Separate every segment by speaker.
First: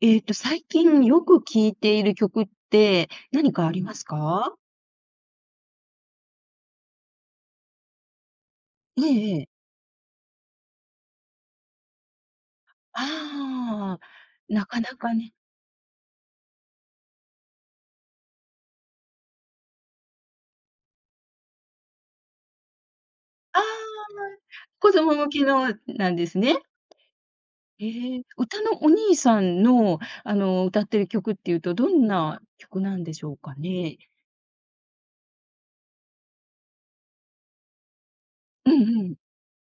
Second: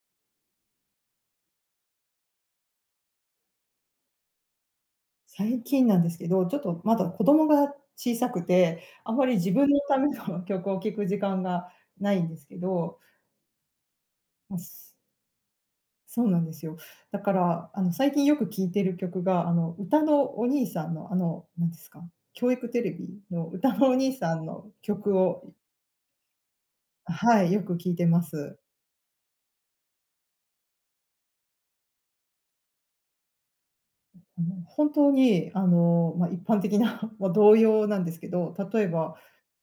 Speaker 1: 最近よく聴いている曲って何かありますか？
Speaker 2: 最近なんですけど、ちょっとまだ子供が小さくて、
Speaker 1: え
Speaker 2: あま
Speaker 1: え、
Speaker 2: り
Speaker 1: え
Speaker 2: 自
Speaker 1: え。
Speaker 2: 分のための曲を聴く時間がないんですけど、
Speaker 1: ああ、
Speaker 2: ま、
Speaker 1: なか
Speaker 2: す
Speaker 1: なかね。
Speaker 2: そうなんですよ。だから、最近よく聴いてる曲が、うたのお兄さんの、あの、なんですか、教育テレビのう
Speaker 1: あ
Speaker 2: たのお
Speaker 1: あ、
Speaker 2: 兄さんの
Speaker 1: 子供
Speaker 2: 曲
Speaker 1: 向け
Speaker 2: を。
Speaker 1: のなんですね。
Speaker 2: はい、よく聴いて
Speaker 1: ええ、
Speaker 2: ます。
Speaker 1: 歌のお兄さんの、歌ってる曲っていうと、どんな曲なんでしょうかね？
Speaker 2: 本当に、一般的な 同様なんですけど、
Speaker 1: う
Speaker 2: 例
Speaker 1: ん
Speaker 2: え
Speaker 1: う
Speaker 2: ば、
Speaker 1: ん。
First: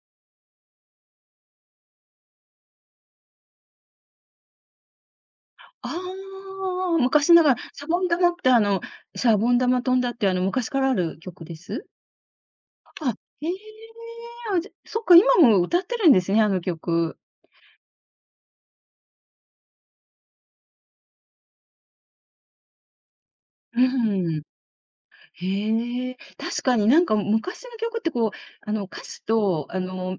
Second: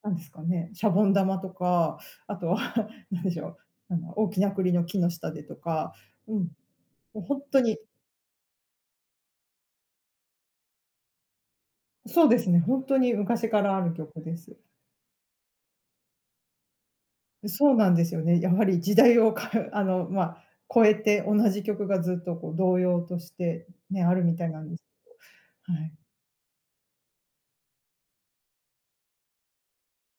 Speaker 2: なんですかね、シャボン玉とか、あとは何 でしょう、大きな栗の木の下でとか。うん。
Speaker 1: ああ、
Speaker 2: もう
Speaker 1: 昔
Speaker 2: 本
Speaker 1: なが
Speaker 2: 当
Speaker 1: ら、
Speaker 2: に。
Speaker 1: シャボン玉ってシャボン玉飛んだって昔からある曲です？
Speaker 2: そうですね、本当
Speaker 1: あ、
Speaker 2: に
Speaker 1: へ
Speaker 2: 昔
Speaker 1: え、
Speaker 2: からある曲です。
Speaker 1: あ、じゃ、そっか、今も歌ってるんですね、あの曲。
Speaker 2: そうなんですよね。やはり時代を超えて同じ曲がずっとこう同様として
Speaker 1: う
Speaker 2: ね、あるみ
Speaker 1: ん。
Speaker 2: たいなんですけど、はい。
Speaker 1: へえ、確かになんか昔の曲ってこう、歌詞と、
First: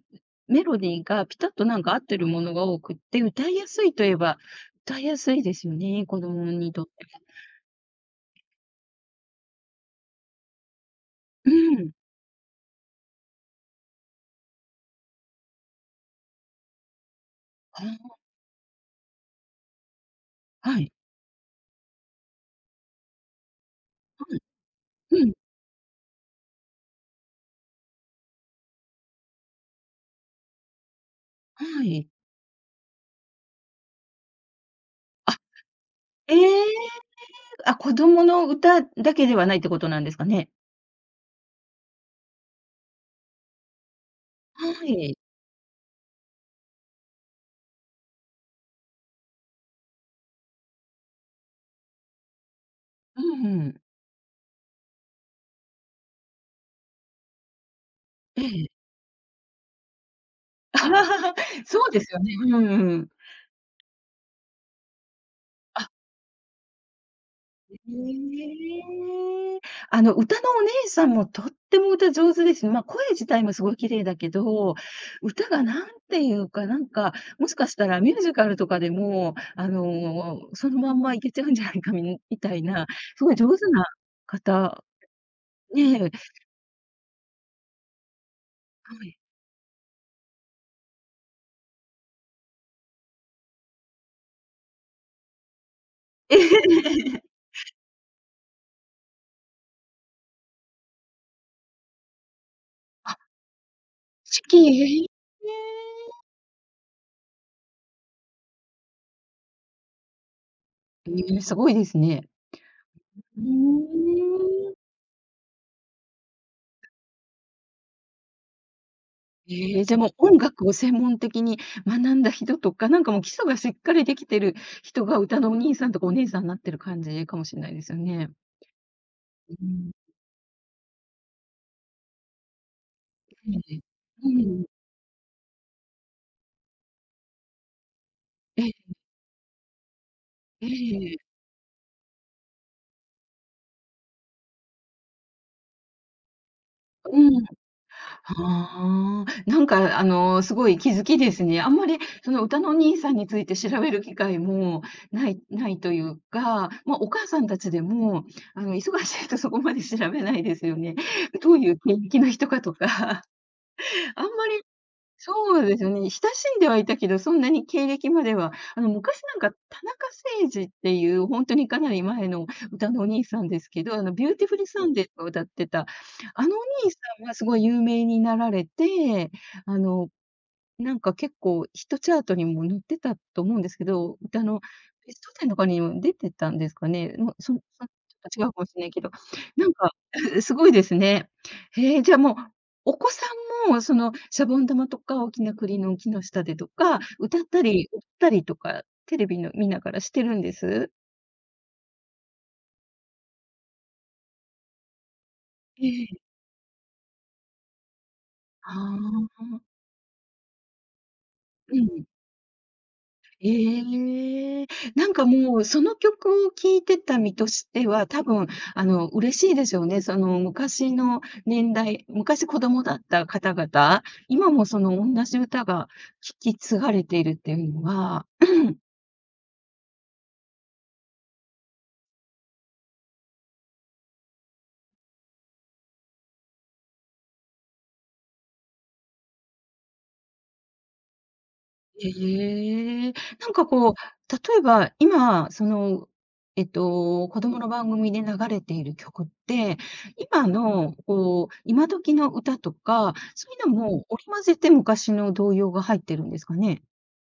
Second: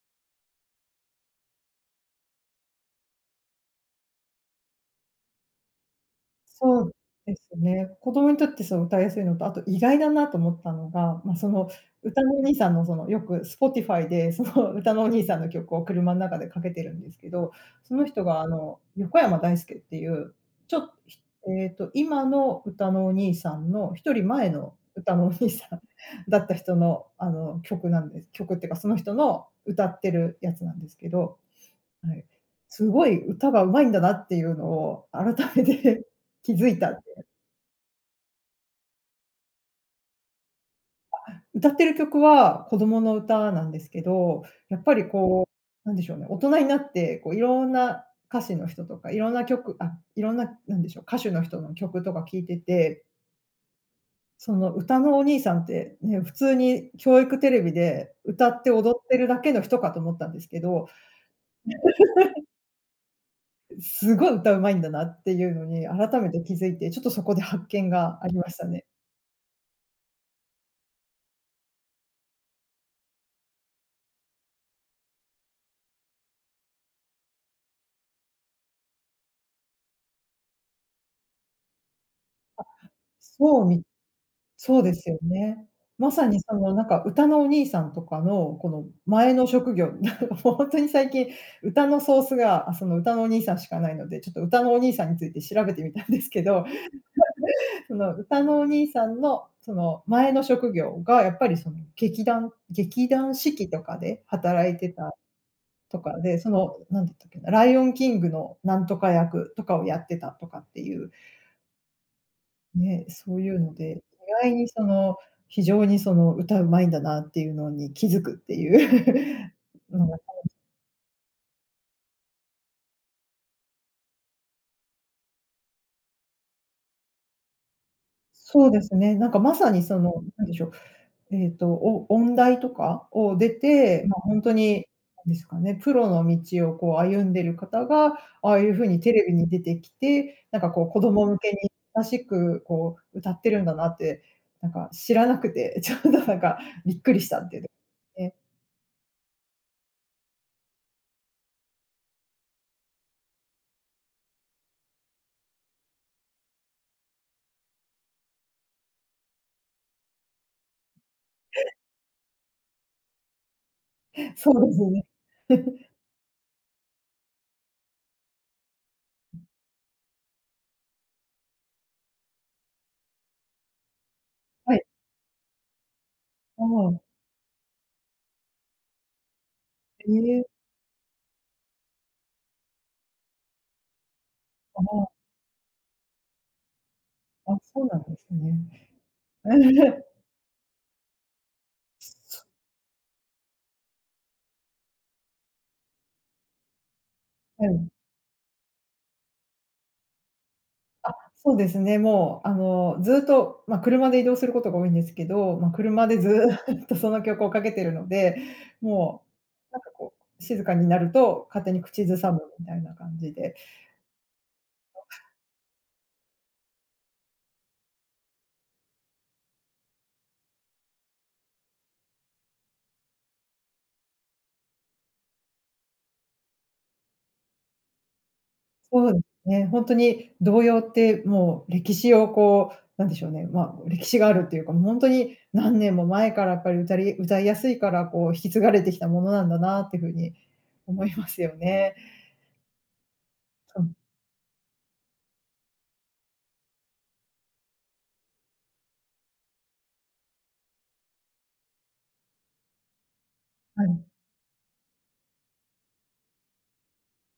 Speaker 1: メロディーがピタッとなんか合ってるものが多くって、歌いやすいといえば、歌いやすいですよね、子供に
Speaker 2: そ
Speaker 1: とっ
Speaker 2: う
Speaker 1: ては。
Speaker 2: ですね。子供にとってそう歌いやすいのと、あと意外だなと思ったのが、そ
Speaker 1: う
Speaker 2: の
Speaker 1: ん。
Speaker 2: 歌のお兄さんのよく Spotify でその歌のお兄さんの曲を車の中でかけてるんですけど、その
Speaker 1: あ、
Speaker 2: 人が横山だいすけっていう、ちょ
Speaker 1: は
Speaker 2: っ
Speaker 1: い。
Speaker 2: ひえっと、今の歌のお兄さんの一
Speaker 1: は
Speaker 2: 人
Speaker 1: い。
Speaker 2: 前の歌
Speaker 1: う
Speaker 2: のお
Speaker 1: ん。
Speaker 2: 兄さん だった人のあの曲なんです曲っていうか、その人の歌ってるやつなんですけど。
Speaker 1: はい。
Speaker 2: はい。すごい歌が上手いんだなっていうのを
Speaker 1: あ、
Speaker 2: 改めて
Speaker 1: え
Speaker 2: 気
Speaker 1: え、
Speaker 2: づいた。
Speaker 1: あ、子供の歌だけではないってことなんですかね？
Speaker 2: 歌ってる曲は子供の歌なんですけど、やっ
Speaker 1: は
Speaker 2: ぱり
Speaker 1: い。
Speaker 2: こう、なんでしょうね、大人になってこういろんな歌手の人とか、いろんな、なんでしょう、歌手の人の曲とか聞いてて、
Speaker 1: うんうん。
Speaker 2: その歌のお兄さんってね、普通に教育テレビで
Speaker 1: え
Speaker 2: 歌って
Speaker 1: え。
Speaker 2: 踊ってるだけの人かと思ったんですけど、
Speaker 1: そうですよね。うんうん。
Speaker 2: すごい歌上手いんだなっていうのに
Speaker 1: あ、
Speaker 2: 改めて気づいて、ちょっとそこで発
Speaker 1: え
Speaker 2: 見がありましたね。
Speaker 1: え。歌のお姉さんもとっても歌上手ですね。まあ、声自体もすごい綺麗だけど、歌がなんていうか、なんか、もしかしたらミュージカルとかでも、そのまんまいけちゃうんじゃないかみたいな、すごい上
Speaker 2: そう
Speaker 1: 手
Speaker 2: み
Speaker 1: な
Speaker 2: そう
Speaker 1: 方、
Speaker 2: ですよね。
Speaker 1: ね
Speaker 2: ま
Speaker 1: え、
Speaker 2: さにそのなんか歌のお兄さんとかのこの
Speaker 1: はい。
Speaker 2: 前の職業、本当に最近歌のソースが、その歌のお兄さんしかないので、ちょっと歌のお兄さんについて調べてみたんです
Speaker 1: え
Speaker 2: けど、
Speaker 1: え、
Speaker 2: その歌のお兄さんのその前の職業がやっぱりその劇団四季とかで
Speaker 1: 指揮、
Speaker 2: 働いて
Speaker 1: ええ。
Speaker 2: たとかで、その、なんだったっけな、ライオンキングのなんとか役とかをやってたとかっていう
Speaker 1: ええ、すごいですね。
Speaker 2: ね、そう
Speaker 1: う
Speaker 2: いうので、意外に
Speaker 1: ーん。
Speaker 2: その、非常にその歌うまいんだなっていうのに気づくっていう
Speaker 1: ええ、じゃ、
Speaker 2: の
Speaker 1: もう
Speaker 2: が。
Speaker 1: 音楽を専門的に学んだ人とか、なんかもう基礎がしっかりできてる人が歌のお兄さんとかお姉さんになってる感じかもしれないですよね。
Speaker 2: そうですね、なんかま
Speaker 1: う
Speaker 2: さに
Speaker 1: ん、
Speaker 2: その、なんでしょう、お音大とかを出
Speaker 1: ええ。
Speaker 2: て、ま、
Speaker 1: う
Speaker 2: 本当
Speaker 1: ん。
Speaker 2: に、なんですかね、プロの道をこう歩んでる方が、ああ
Speaker 1: え
Speaker 2: いう
Speaker 1: え、
Speaker 2: 風にテレビに出てきて、なん
Speaker 1: え
Speaker 2: かこう子
Speaker 1: え、
Speaker 2: 供向けに優しくこう歌ってるんだなって、なんか知らなくて、ちょっとなんかびっく
Speaker 1: う
Speaker 2: りし
Speaker 1: ん。
Speaker 2: たっていうね。
Speaker 1: はあ。なんかすごい気づきですね。あんまりその歌のお兄さんについて調べる機会もないというか、ま、お母さんたちでも、忙しいとそこまで調べないですよね。どういう経歴の人かとか、あんま
Speaker 2: そ
Speaker 1: り、
Speaker 2: うですね。
Speaker 1: そうですよ ね。親しんではいたけど、そんなに経歴までは。昔なんか、田中誠二っていう、本当にかなり前の歌のお兄さんですけど、ビューティフル
Speaker 2: はい。
Speaker 1: サンデーとか歌ってた、あのお
Speaker 2: あ
Speaker 1: 兄さ
Speaker 2: あ、
Speaker 1: んはすごい有名になられて、あの、
Speaker 2: ええ、
Speaker 1: なんか結構ヒットチャートにも載ってたと思うんですけど、歌の
Speaker 2: あ
Speaker 1: ベストテンとかにも出てたんですかね。もう、
Speaker 2: あ、
Speaker 1: そ
Speaker 2: あ、
Speaker 1: の
Speaker 2: そう
Speaker 1: そち
Speaker 2: なんです
Speaker 1: ょっと違う
Speaker 2: ね。
Speaker 1: かもしれないけど、なんか、すごいですね。へえ、じゃあもう、お子さんもそのシャボン玉とか、大きな栗の木の下でとか、歌った
Speaker 2: うん。
Speaker 1: り踊ったりとか、テレビの見ながらしてるんです？
Speaker 2: あ、そうですね、もう、ずっと、ま、車で移動することが多いんですけど、ま、車
Speaker 1: え
Speaker 2: で
Speaker 1: え。
Speaker 2: ずっとその曲をかけてるので、
Speaker 1: あ
Speaker 2: も
Speaker 1: あ、
Speaker 2: う、なんかこう、静かになると勝手
Speaker 1: う
Speaker 2: に
Speaker 1: ん。
Speaker 2: 口ずさむみたいな感じで。
Speaker 1: ええ、なんかもう、その曲を聴いてた身としては、多分、嬉しいでしょうね。その昔の年代、昔子供だった方々、今もその同じ歌が聴き継がれているっていうのは。
Speaker 2: そうですね、ほんとに童謡ってもう歴史をこう、なんでしょうね、ま、歴史があるっていうか、もうほんとに何年も前からやっぱり歌いやすいから、こう引き継がれてきたものなんだなっていう風に思いますよね。
Speaker 1: へえ。なんか
Speaker 2: そ
Speaker 1: こ
Speaker 2: う、
Speaker 1: う、例えば、今、その、子供の番組で流れている曲って、今のこう、今時の歌とか、そういうの
Speaker 2: はい。
Speaker 1: も織り交ぜて昔の童謡が入ってるんですかね？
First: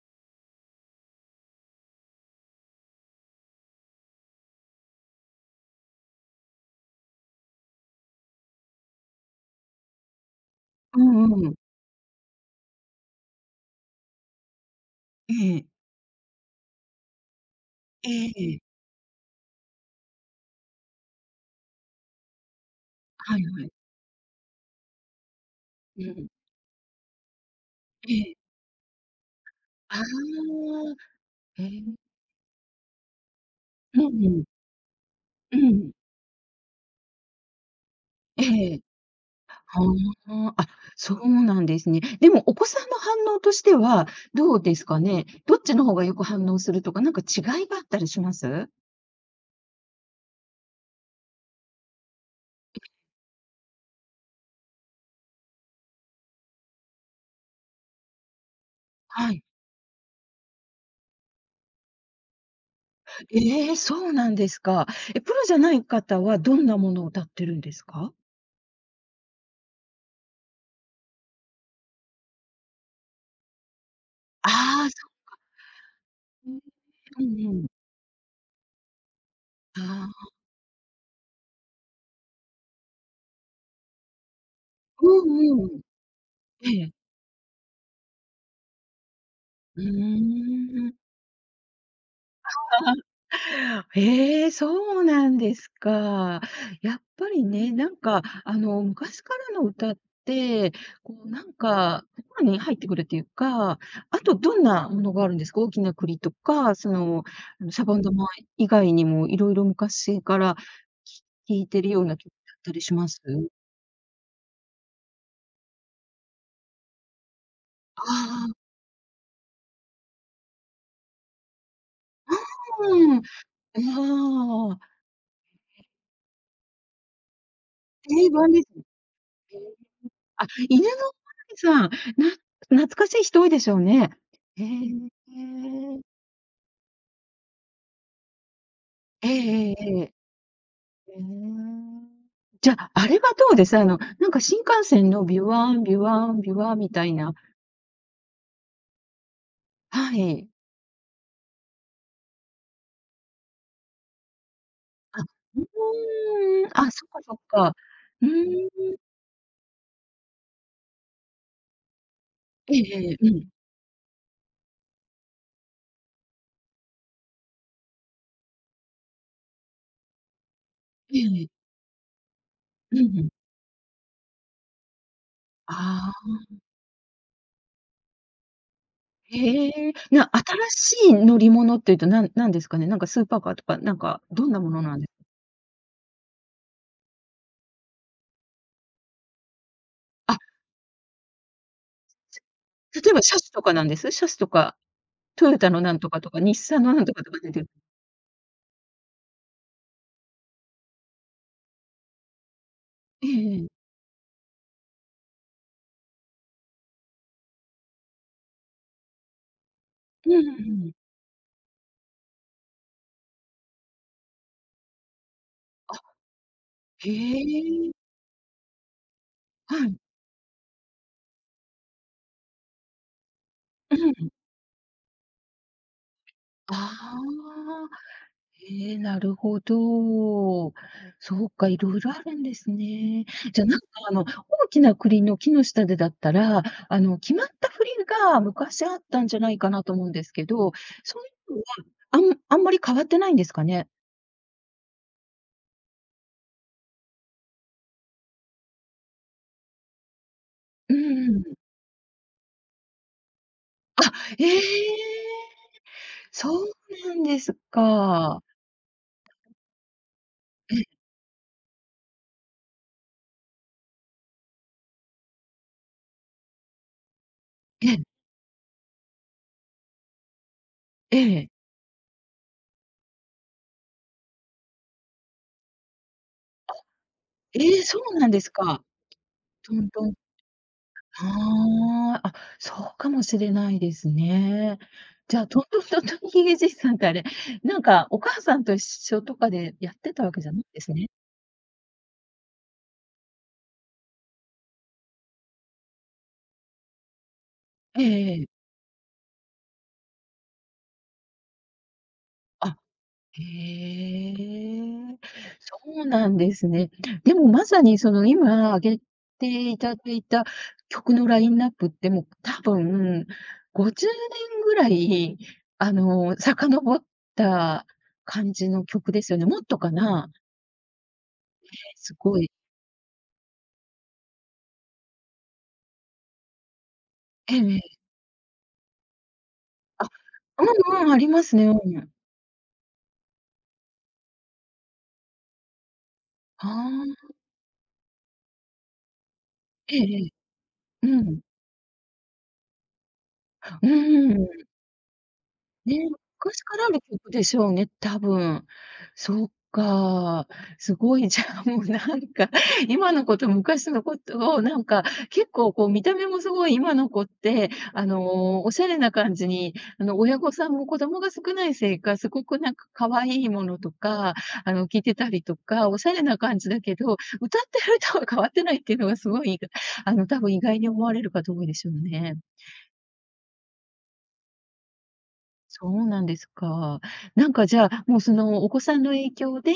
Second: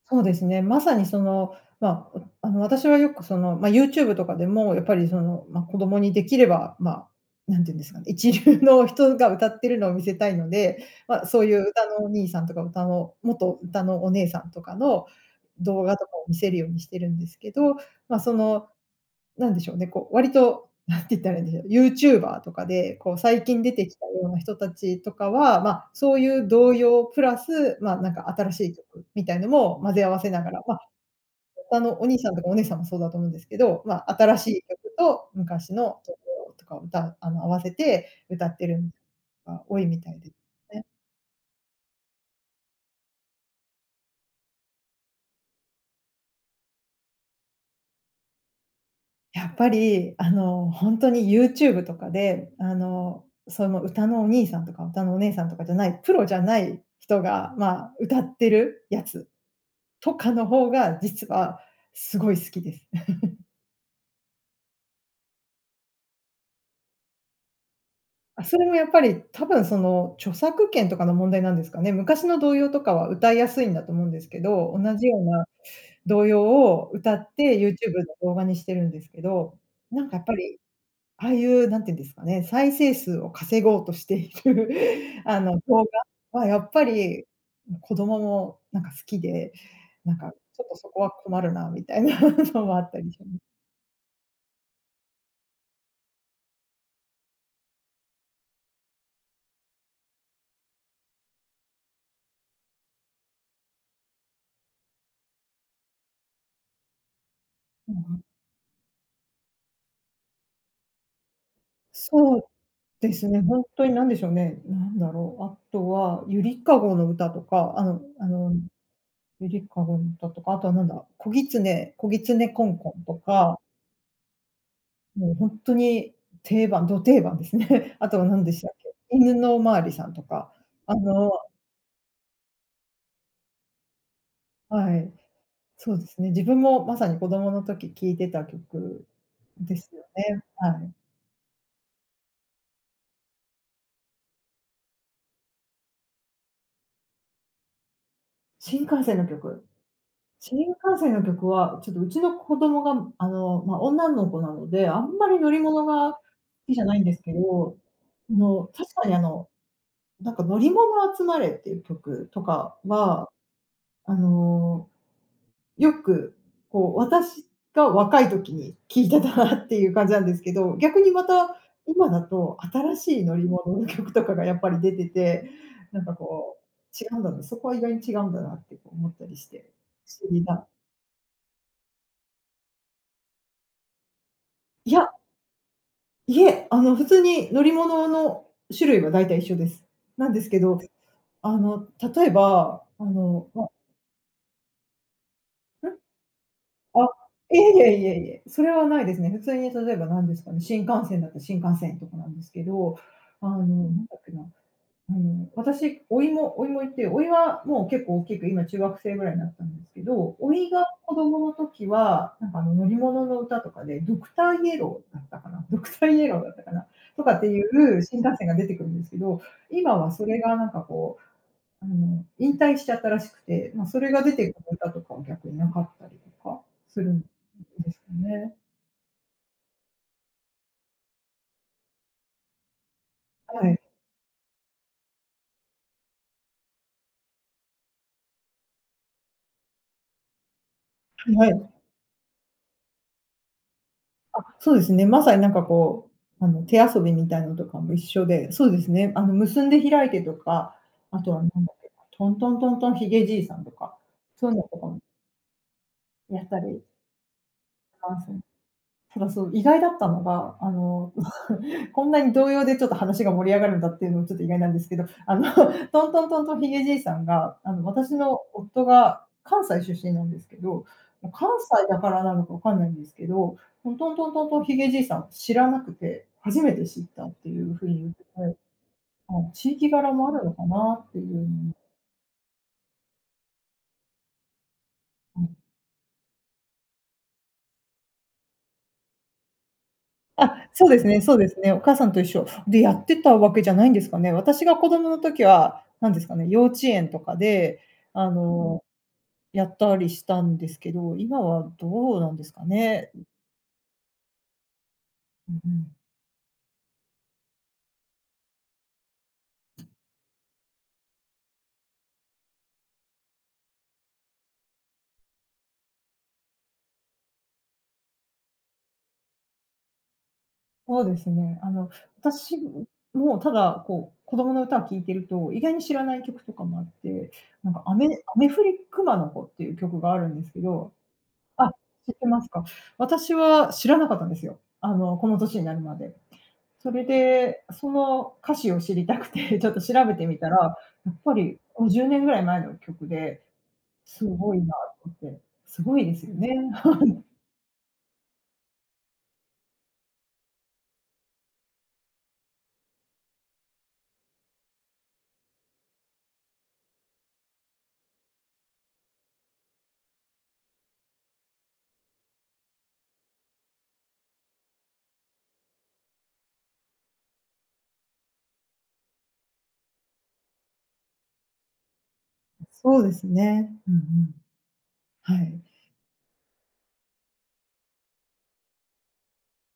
Speaker 2: そうですね。まさにその、まあ、私はよくその、まあ、YouTube とかでも、やっぱりその、まあ、子供にできれば、まあ、なんていうんですかね、一流の人が歌ってるのを見せたいので、
Speaker 1: う
Speaker 2: まあ、
Speaker 1: ん
Speaker 2: そう
Speaker 1: う
Speaker 2: い
Speaker 1: ん。
Speaker 2: う歌のお兄さんとか元歌のお姉さんとかの
Speaker 1: ええ。
Speaker 2: 動画とかを見せるようにしてるんですけど、まあ、
Speaker 1: え
Speaker 2: そ
Speaker 1: え、
Speaker 2: の
Speaker 1: ええ、
Speaker 2: なんでしょうね、こう、割と、なんて言ったらいいんでしょう、ユーチューバーとかで、こう、
Speaker 1: はい
Speaker 2: 最
Speaker 1: は
Speaker 2: 近出
Speaker 1: い。
Speaker 2: てきたような人たちとかは、まあ、
Speaker 1: う
Speaker 2: そうい
Speaker 1: ん。
Speaker 2: う動揺プラス、まあ、なんか
Speaker 1: え
Speaker 2: 新
Speaker 1: え。
Speaker 2: しい曲みたいのも混
Speaker 1: ああ。
Speaker 2: ぜ合わせながら、まあ、
Speaker 1: ええ。
Speaker 2: お兄さんとかお姉さんもそうだと思うんですけど、ま
Speaker 1: う
Speaker 2: あ、
Speaker 1: んう
Speaker 2: 新
Speaker 1: ん。
Speaker 2: しい曲と
Speaker 1: う
Speaker 2: 昔
Speaker 1: ん。
Speaker 2: の曲とかを歌うあの、合わせて
Speaker 1: え
Speaker 2: 歌ってるの
Speaker 1: え。
Speaker 2: が多
Speaker 1: あ
Speaker 2: いみたいですね。
Speaker 1: あ、あ、そうなんですね。でもお子さんの反応としてはどうですかね？どっちの方がよく反応するとか、なんか違いがあったりします？
Speaker 2: やっぱり、本当に YouTube とかで、その歌のお兄さんとか歌のお姉さんとかじゃない、プロじゃない人が、まあ、歌ってるやつ
Speaker 1: はい。
Speaker 2: とかの方が、実はすごい好きです。
Speaker 1: ええ、そうなんですか。え、プロじゃない方はどんなものを歌ってるんですか？
Speaker 2: あ、それもやっぱり多分その、著作権とかの問題なんですかね。昔の童謡とかは歌いやすいんだと思うんですけど、
Speaker 1: ああ、
Speaker 2: 同じ
Speaker 1: そ
Speaker 2: よう
Speaker 1: う。
Speaker 2: な童謡を歌
Speaker 1: う
Speaker 2: っ
Speaker 1: んう
Speaker 2: て
Speaker 1: ん。
Speaker 2: YouTube の動画にしてるんですけど、
Speaker 1: あ
Speaker 2: なんかやっ
Speaker 1: あ、
Speaker 2: ぱりああいう、なんていうんですかね、再生数を稼ごうとしている
Speaker 1: うんうん。
Speaker 2: 動画はや
Speaker 1: え
Speaker 2: っぱ
Speaker 1: え。
Speaker 2: り、子供もなんか好きで、
Speaker 1: う
Speaker 2: なんかちょっとそ
Speaker 1: ーん。
Speaker 2: こは困るなみたいな のもあっ
Speaker 1: あ。
Speaker 2: たりします。
Speaker 1: ええ、そうなんですか。やっぱりね、なんか、昔からの歌って、こう、なんか、心に入ってくるっていうか、あとどんなものがあるんですか？大きな栗とか、その、シャ
Speaker 2: う
Speaker 1: ボン
Speaker 2: ん。
Speaker 1: 玉以外にもいろいろ昔から聴いてるような曲
Speaker 2: そう
Speaker 1: だったりしま
Speaker 2: で
Speaker 1: す？
Speaker 2: すね、本当に何でしょうね、なんだろう、あとはゆりかごの歌とか、
Speaker 1: あ
Speaker 2: ゆりかごの歌とか、あとはなんだ、こぎつねこぎつ
Speaker 1: あ、
Speaker 2: ねこんこんと
Speaker 1: うーん、
Speaker 2: か
Speaker 1: ああ、
Speaker 2: もうほんとに定番、ど定番ですね。あとは
Speaker 1: 定
Speaker 2: 何
Speaker 1: 番
Speaker 2: でし
Speaker 1: です
Speaker 2: たっ
Speaker 1: ね。
Speaker 2: け、犬のおまわりさんと
Speaker 1: あ、
Speaker 2: か、
Speaker 1: 犬の
Speaker 2: あの
Speaker 1: おまわりさん、な、懐かしい人多いでしょうね。へえ。
Speaker 2: はい、そうですね、自分もまさに子供の時聴いてた曲
Speaker 1: ええ、ええ、
Speaker 2: で
Speaker 1: ええ。
Speaker 2: す
Speaker 1: へ
Speaker 2: よ
Speaker 1: え。
Speaker 2: ね。はい。
Speaker 1: じゃ、あれはどうです？なんか新幹線のビュワンビュワンビュワみたいな、
Speaker 2: 新幹線の曲。
Speaker 1: はい。
Speaker 2: 新幹線の曲は、ちょっとうちの子供が、ま、女の子なので、あん
Speaker 1: あ、
Speaker 2: まり乗り
Speaker 1: う
Speaker 2: 物が好
Speaker 1: ーん、
Speaker 2: きじゃ
Speaker 1: あ、
Speaker 2: ないん
Speaker 1: そっ
Speaker 2: で
Speaker 1: か
Speaker 2: すけ
Speaker 1: そっか。
Speaker 2: ど、
Speaker 1: うーん、
Speaker 2: 確かになんか乗り物集まれっていう曲と
Speaker 1: え
Speaker 2: か
Speaker 1: え、ええ、
Speaker 2: は、
Speaker 1: うん、
Speaker 2: あのよく、こう、私が若い時に聴いてたなっていう感じなんですけど、逆に
Speaker 1: え
Speaker 2: ま
Speaker 1: え、
Speaker 2: た今だと
Speaker 1: う
Speaker 2: 新
Speaker 1: ん
Speaker 2: し
Speaker 1: う
Speaker 2: い
Speaker 1: ん。
Speaker 2: 乗り物の曲とかがやっぱり出てて、なん
Speaker 1: あ
Speaker 2: か
Speaker 1: あ、
Speaker 2: こう、違うんだな、そこは意外に違うんだなって思ったりして、
Speaker 1: へえ。
Speaker 2: 不思議な。
Speaker 1: 新しい乗り物っていうと、なんなんですかね？なんかスーパーカーとか、なんかどんなもの
Speaker 2: い
Speaker 1: なんで、
Speaker 2: や、いえ、普通に乗り物の種類は大体一緒です。なん
Speaker 1: あ、
Speaker 2: ですけど、あの、例えば、
Speaker 1: 例えば車種とかなんです？車種とかトヨタのなんとかとか、日産のなん
Speaker 2: あ、
Speaker 1: とかとか出
Speaker 2: い
Speaker 1: て
Speaker 2: え
Speaker 1: る。
Speaker 2: いえいえいえ、それはないですね。普通に例えば何ですかね、新幹線だったら新幹線とかなんですけど、
Speaker 1: ええ、
Speaker 2: な
Speaker 1: ええ。
Speaker 2: んだっけな、私、甥もいて、甥はもう結構大きく、今中学生ぐらいになったんですけ
Speaker 1: うん
Speaker 2: ど、
Speaker 1: うん
Speaker 2: 甥が
Speaker 1: うん。
Speaker 2: 子供の時は、なんか乗り物の歌とかで、ドクターイエローだったかな、ドクター
Speaker 1: あ、
Speaker 2: イエローだったかな、
Speaker 1: へ
Speaker 2: とかってい
Speaker 1: え。
Speaker 2: う新幹線が出てくるんですけど、
Speaker 1: は
Speaker 2: 今
Speaker 1: い。
Speaker 2: はそれがなんかこう引退しちゃったらしくて、まあ、
Speaker 1: う
Speaker 2: それが出
Speaker 1: ん。
Speaker 2: てくる歌とかは逆になかったりとか
Speaker 1: あ
Speaker 2: するんで
Speaker 1: あ、
Speaker 2: すかね。
Speaker 1: へえ、なるほど。そうか、いろいろあるんですね。じ
Speaker 2: は
Speaker 1: ゃ、な
Speaker 2: い。
Speaker 1: んか、大きな栗の木の下でだったら、決まった振りが昔あったんじゃないかなと思うんですけど、そ
Speaker 2: は
Speaker 1: ういうのは、
Speaker 2: い。
Speaker 1: あんまり変わってないんですかね？
Speaker 2: あ、そうですね。まさになんかこう、手遊びみたいなのとかも一緒で、そうですね、結んで開いてとか、
Speaker 1: う
Speaker 2: あと
Speaker 1: んう
Speaker 2: はな
Speaker 1: ん。
Speaker 2: んだっけトントントントンヒゲじいさんとか、
Speaker 1: あ、え
Speaker 2: そういうのとかも
Speaker 1: え、
Speaker 2: やった
Speaker 1: そ
Speaker 2: り
Speaker 1: う
Speaker 2: し
Speaker 1: なんです
Speaker 2: ますね。
Speaker 1: か。
Speaker 2: ただそう、意外だったのが、
Speaker 1: え、
Speaker 2: こんなに動揺でちょっと話が盛り上がるんだっていうのもちょっと意外なんですけど、トントントントンひげじいさんが、
Speaker 1: ええ、
Speaker 2: 私の夫が関西出身なんですけど、
Speaker 1: ええ。
Speaker 2: 関西だからなのかわかんないんですけど、トントントントンとんひげじいさん知らなくて、初めて知ったっていう
Speaker 1: ええ、
Speaker 2: 風
Speaker 1: そ
Speaker 2: に
Speaker 1: うなんで
Speaker 2: 言っ
Speaker 1: す
Speaker 2: てて、
Speaker 1: か。
Speaker 2: あ、地
Speaker 1: トン
Speaker 2: 域
Speaker 1: ト
Speaker 2: 柄
Speaker 1: ン、
Speaker 2: もあるのかなっていうのも
Speaker 1: ああ、あ、そうかもしれないですね。じ
Speaker 2: う
Speaker 1: ゃあ、
Speaker 2: ん。
Speaker 1: トントントントンヒゲじいさんってあれ、なんかお母さんと一緒とかでやってたわけじゃないん
Speaker 2: あ、
Speaker 1: で
Speaker 2: そう
Speaker 1: す
Speaker 2: です
Speaker 1: ね。
Speaker 2: ねそうですね。お母さんと一緒。で、やってたわけじゃないんですかね。私が子供の時は、なんですかね、幼稚園とかで、
Speaker 1: え
Speaker 2: あ
Speaker 1: え、ええ。
Speaker 2: のやったりしたんですけど、今はどうなんですか
Speaker 1: あ、
Speaker 2: ね。
Speaker 1: へえ、
Speaker 2: うんう
Speaker 1: そ
Speaker 2: ん。
Speaker 1: うなんですね。でもまさにその今挙げていただいた曲のラインナップってもう多分50年ぐらい、遡った感じの曲ですよね。もっとかな？
Speaker 2: そうですね。あの、
Speaker 1: すごい、
Speaker 2: 私もただこう、子供の歌を聴いてると、意外に知らない曲とかもあって、
Speaker 1: ええ、
Speaker 2: なん
Speaker 1: え
Speaker 2: か、
Speaker 1: え。
Speaker 2: アメフリ熊の子っていう曲
Speaker 1: あ、
Speaker 2: があるんですけど、
Speaker 1: うんうん、ありますね、
Speaker 2: あ、
Speaker 1: う
Speaker 2: 知
Speaker 1: ん。
Speaker 2: ってますか。私は知らなかったんですよ。あの、この年になるまで。
Speaker 1: あ
Speaker 2: それ
Speaker 1: あ、
Speaker 2: で、その歌詞を知りたくて、ちょっと
Speaker 1: ええ、
Speaker 2: 調べて
Speaker 1: ええ。
Speaker 2: みたら、やっ
Speaker 1: う
Speaker 2: ぱ
Speaker 1: ん。
Speaker 2: り50年ぐらい前の曲で、
Speaker 1: う
Speaker 2: す
Speaker 1: ん。
Speaker 2: ごいなと思って、すごい
Speaker 1: ね、
Speaker 2: ですよね。
Speaker 1: 昔からある曲でしょうね、多分。そっか、すごい、じゃあ、もうなんか、今の子と昔の子とをなんか、結構こう見た目もすごい今の子って、おしゃれな感じに、親御さんも子供が少ないせいか、すごくなんか可愛いものとか、聴いてたりとか、おしゃれな感じだけど、歌ってる歌は変わってないっていうのがすごい、多分意外に思われる方多いでしょうね。
Speaker 2: そうですね。うんうん。はい。
Speaker 1: そうなんですか。なんかじゃあ、もうそのお子さんの影響で、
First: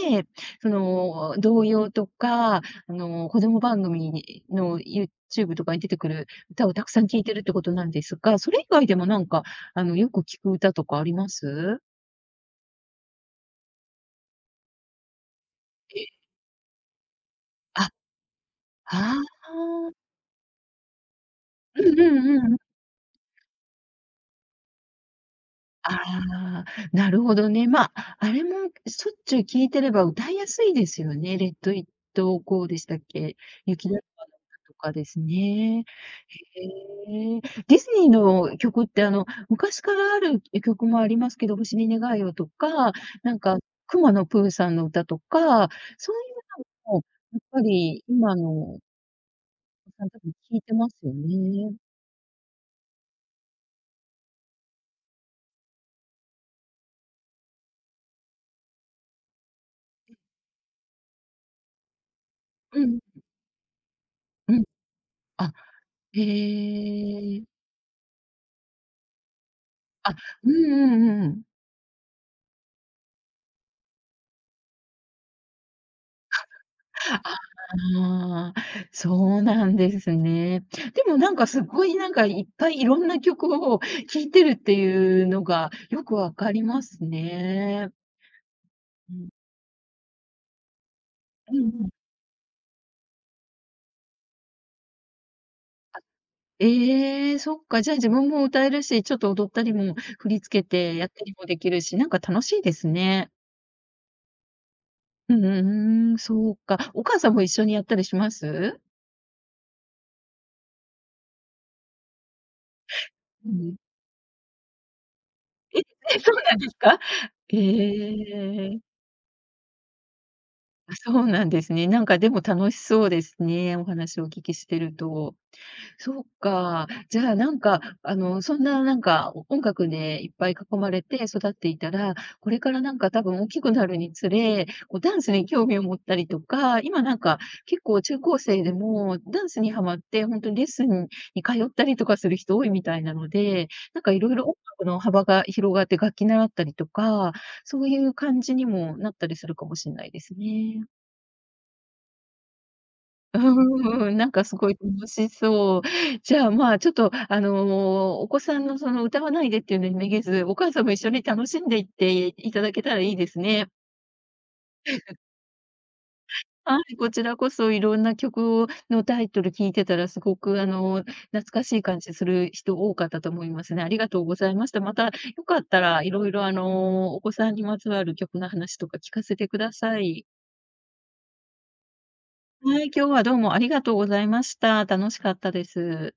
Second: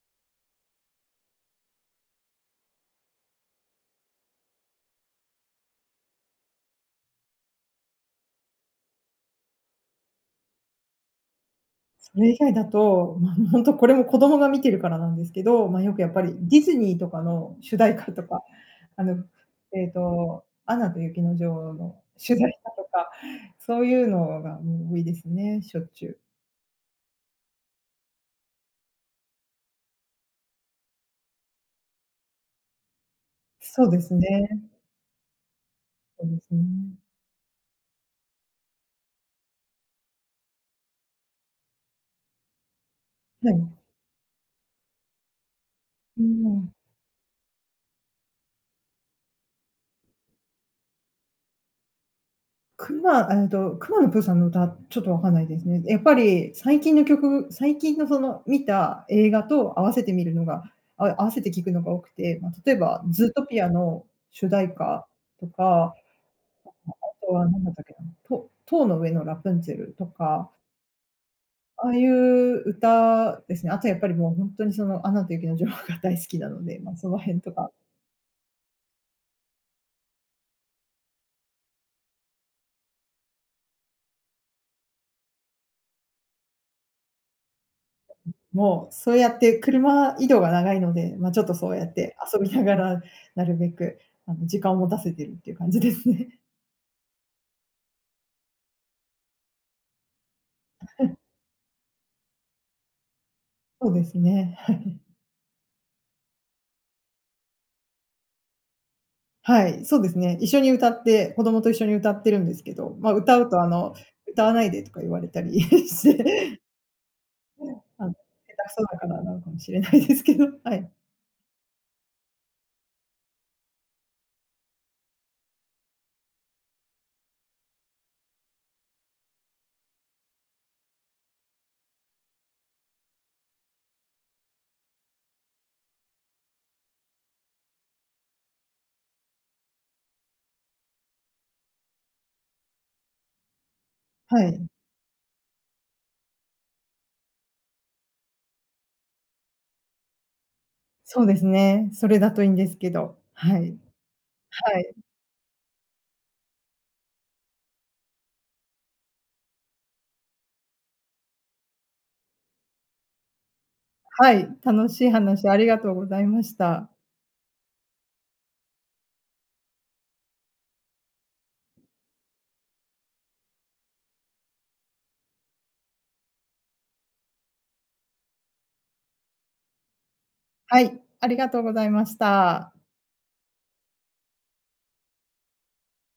Speaker 1: その童謡とか、あの子供番組の YouTube とかに出てくる歌をたくさん聴いてるってことなんですが、それ以外でもなんか、あのよく聞く歌とかあります？
Speaker 2: それ以外だと、ま、ほんとこれも子供が見てるからなんですけど、ま、よくやっぱ
Speaker 1: え。
Speaker 2: りディズニーとかの主
Speaker 1: あ、
Speaker 2: 題歌とか、あ
Speaker 1: あ
Speaker 2: の、えっ
Speaker 1: あ。
Speaker 2: と、アナと雪の女王
Speaker 1: う
Speaker 2: の
Speaker 1: んう
Speaker 2: 主
Speaker 1: んう
Speaker 2: 題
Speaker 1: ん、
Speaker 2: 歌とか、そういうのがもう多いですね、しょっちゅう。
Speaker 1: ああ、なるほどね。まあ、あれもしょっちゅう聴いてれば歌いやすいですよね。レッド・イット・ゴーでしたっけ？
Speaker 2: そ
Speaker 1: 雪
Speaker 2: う
Speaker 1: だ
Speaker 2: で
Speaker 1: る
Speaker 2: す
Speaker 1: ま
Speaker 2: ね。
Speaker 1: の歌とかですね。
Speaker 2: そうですね。
Speaker 1: へえ。ディズニーの曲って、昔からある曲もありますけど、星に願いをとか、なん
Speaker 2: は
Speaker 1: か、
Speaker 2: い。
Speaker 1: 熊野プーさんの歌とか、そうい
Speaker 2: う
Speaker 1: う
Speaker 2: ん。
Speaker 1: の、やっぱり今のお子さんたちも聴いてますよね。
Speaker 2: くまえっと、くまのプーさんの歌、ちょっとわかんないですね。やっぱり最近のその見た映画と合わせて見るのが合わせて聞くのが多くて、まあ、例え
Speaker 1: うん、
Speaker 2: ばズートピアの主
Speaker 1: うん。
Speaker 2: 題歌と
Speaker 1: あ、
Speaker 2: か、あと
Speaker 1: へえ。
Speaker 2: は何だったっけな、と塔の上のラプンツェルと
Speaker 1: あ、う
Speaker 2: か、
Speaker 1: んうんうん。
Speaker 2: ああいう歌ですね。あとやっぱりもう本当にその、アナと雪の女王が大好きなので、まあ、その辺とか
Speaker 1: ああ、そうなんですね。でもなんかすごいなんかいっぱいいろんな曲を聴いてるっていうのがよくわかりますね。
Speaker 2: もう、そ
Speaker 1: う
Speaker 2: うや
Speaker 1: ん。
Speaker 2: って車移動が長いので、ま、ちょっ
Speaker 1: う
Speaker 2: と
Speaker 1: ん
Speaker 2: そうや
Speaker 1: うん。
Speaker 2: って遊びながら、なるべく、あの、時間を持たせてるっていう感じですね。
Speaker 1: ええ、そっか、じゃあ自分も歌えるし、ちょっと踊ったりも振り付けてやったりもできるし、なんか楽しいですね。
Speaker 2: そうですね。
Speaker 1: うんうんうん、そうか。お母さんも一緒にやったりします？
Speaker 2: はい、そうですね。一緒に歌って、子供と一緒に歌ってるんですけど、ま、歌う
Speaker 1: う
Speaker 2: と、あ
Speaker 1: ん。
Speaker 2: の、歌わないでとか言われたり
Speaker 1: え、
Speaker 2: し
Speaker 1: え、そうなん
Speaker 2: て、
Speaker 1: ですか？
Speaker 2: あの、
Speaker 1: え
Speaker 2: 下手く
Speaker 1: え。
Speaker 2: そだからなのかもしれないですけど、はい。
Speaker 1: あ、そうなんですね。なんかでも楽しそうですね、お話をお聞きしてると。そうか。じゃあなんか、そんななんか、音楽でいっぱい囲まれて育っていたら、これからなんか多分大きくなるにつれ、こうダンスに興味を持ったりとか、今なんか結構中高生でもダンスにハマって、本当にレッスンに通ったりとかする人多いみたいなので、なんかいろい
Speaker 2: は
Speaker 1: ろ音
Speaker 2: い、
Speaker 1: 楽の幅が広がって楽器習ったりとか、そういう感じにもなったりするかもしれないですね。
Speaker 2: そうですね。それだといいんですけど、
Speaker 1: う
Speaker 2: はい。
Speaker 1: んうん、なんかすごい
Speaker 2: はい、
Speaker 1: 楽しそう。じゃあ、まあ、ちょっと、お子さんのその歌わないでっていうのにめげず、お母さんも一緒に楽しんでいっていただけたらいいですね。
Speaker 2: はい、楽しい話ありがとうございまし
Speaker 1: は
Speaker 2: た。
Speaker 1: い、こちらこそいろんな曲のタイトル聞いてたらすごく、懐かしい感じする人多かったと思いますね。ありがとうございました。またよかったらいろいろ、お子さんにまつわる曲の話とか聞かせてください。
Speaker 2: はい、ありがとうございました。
Speaker 1: はい、今日はどうもありがとうございました。楽しかったです。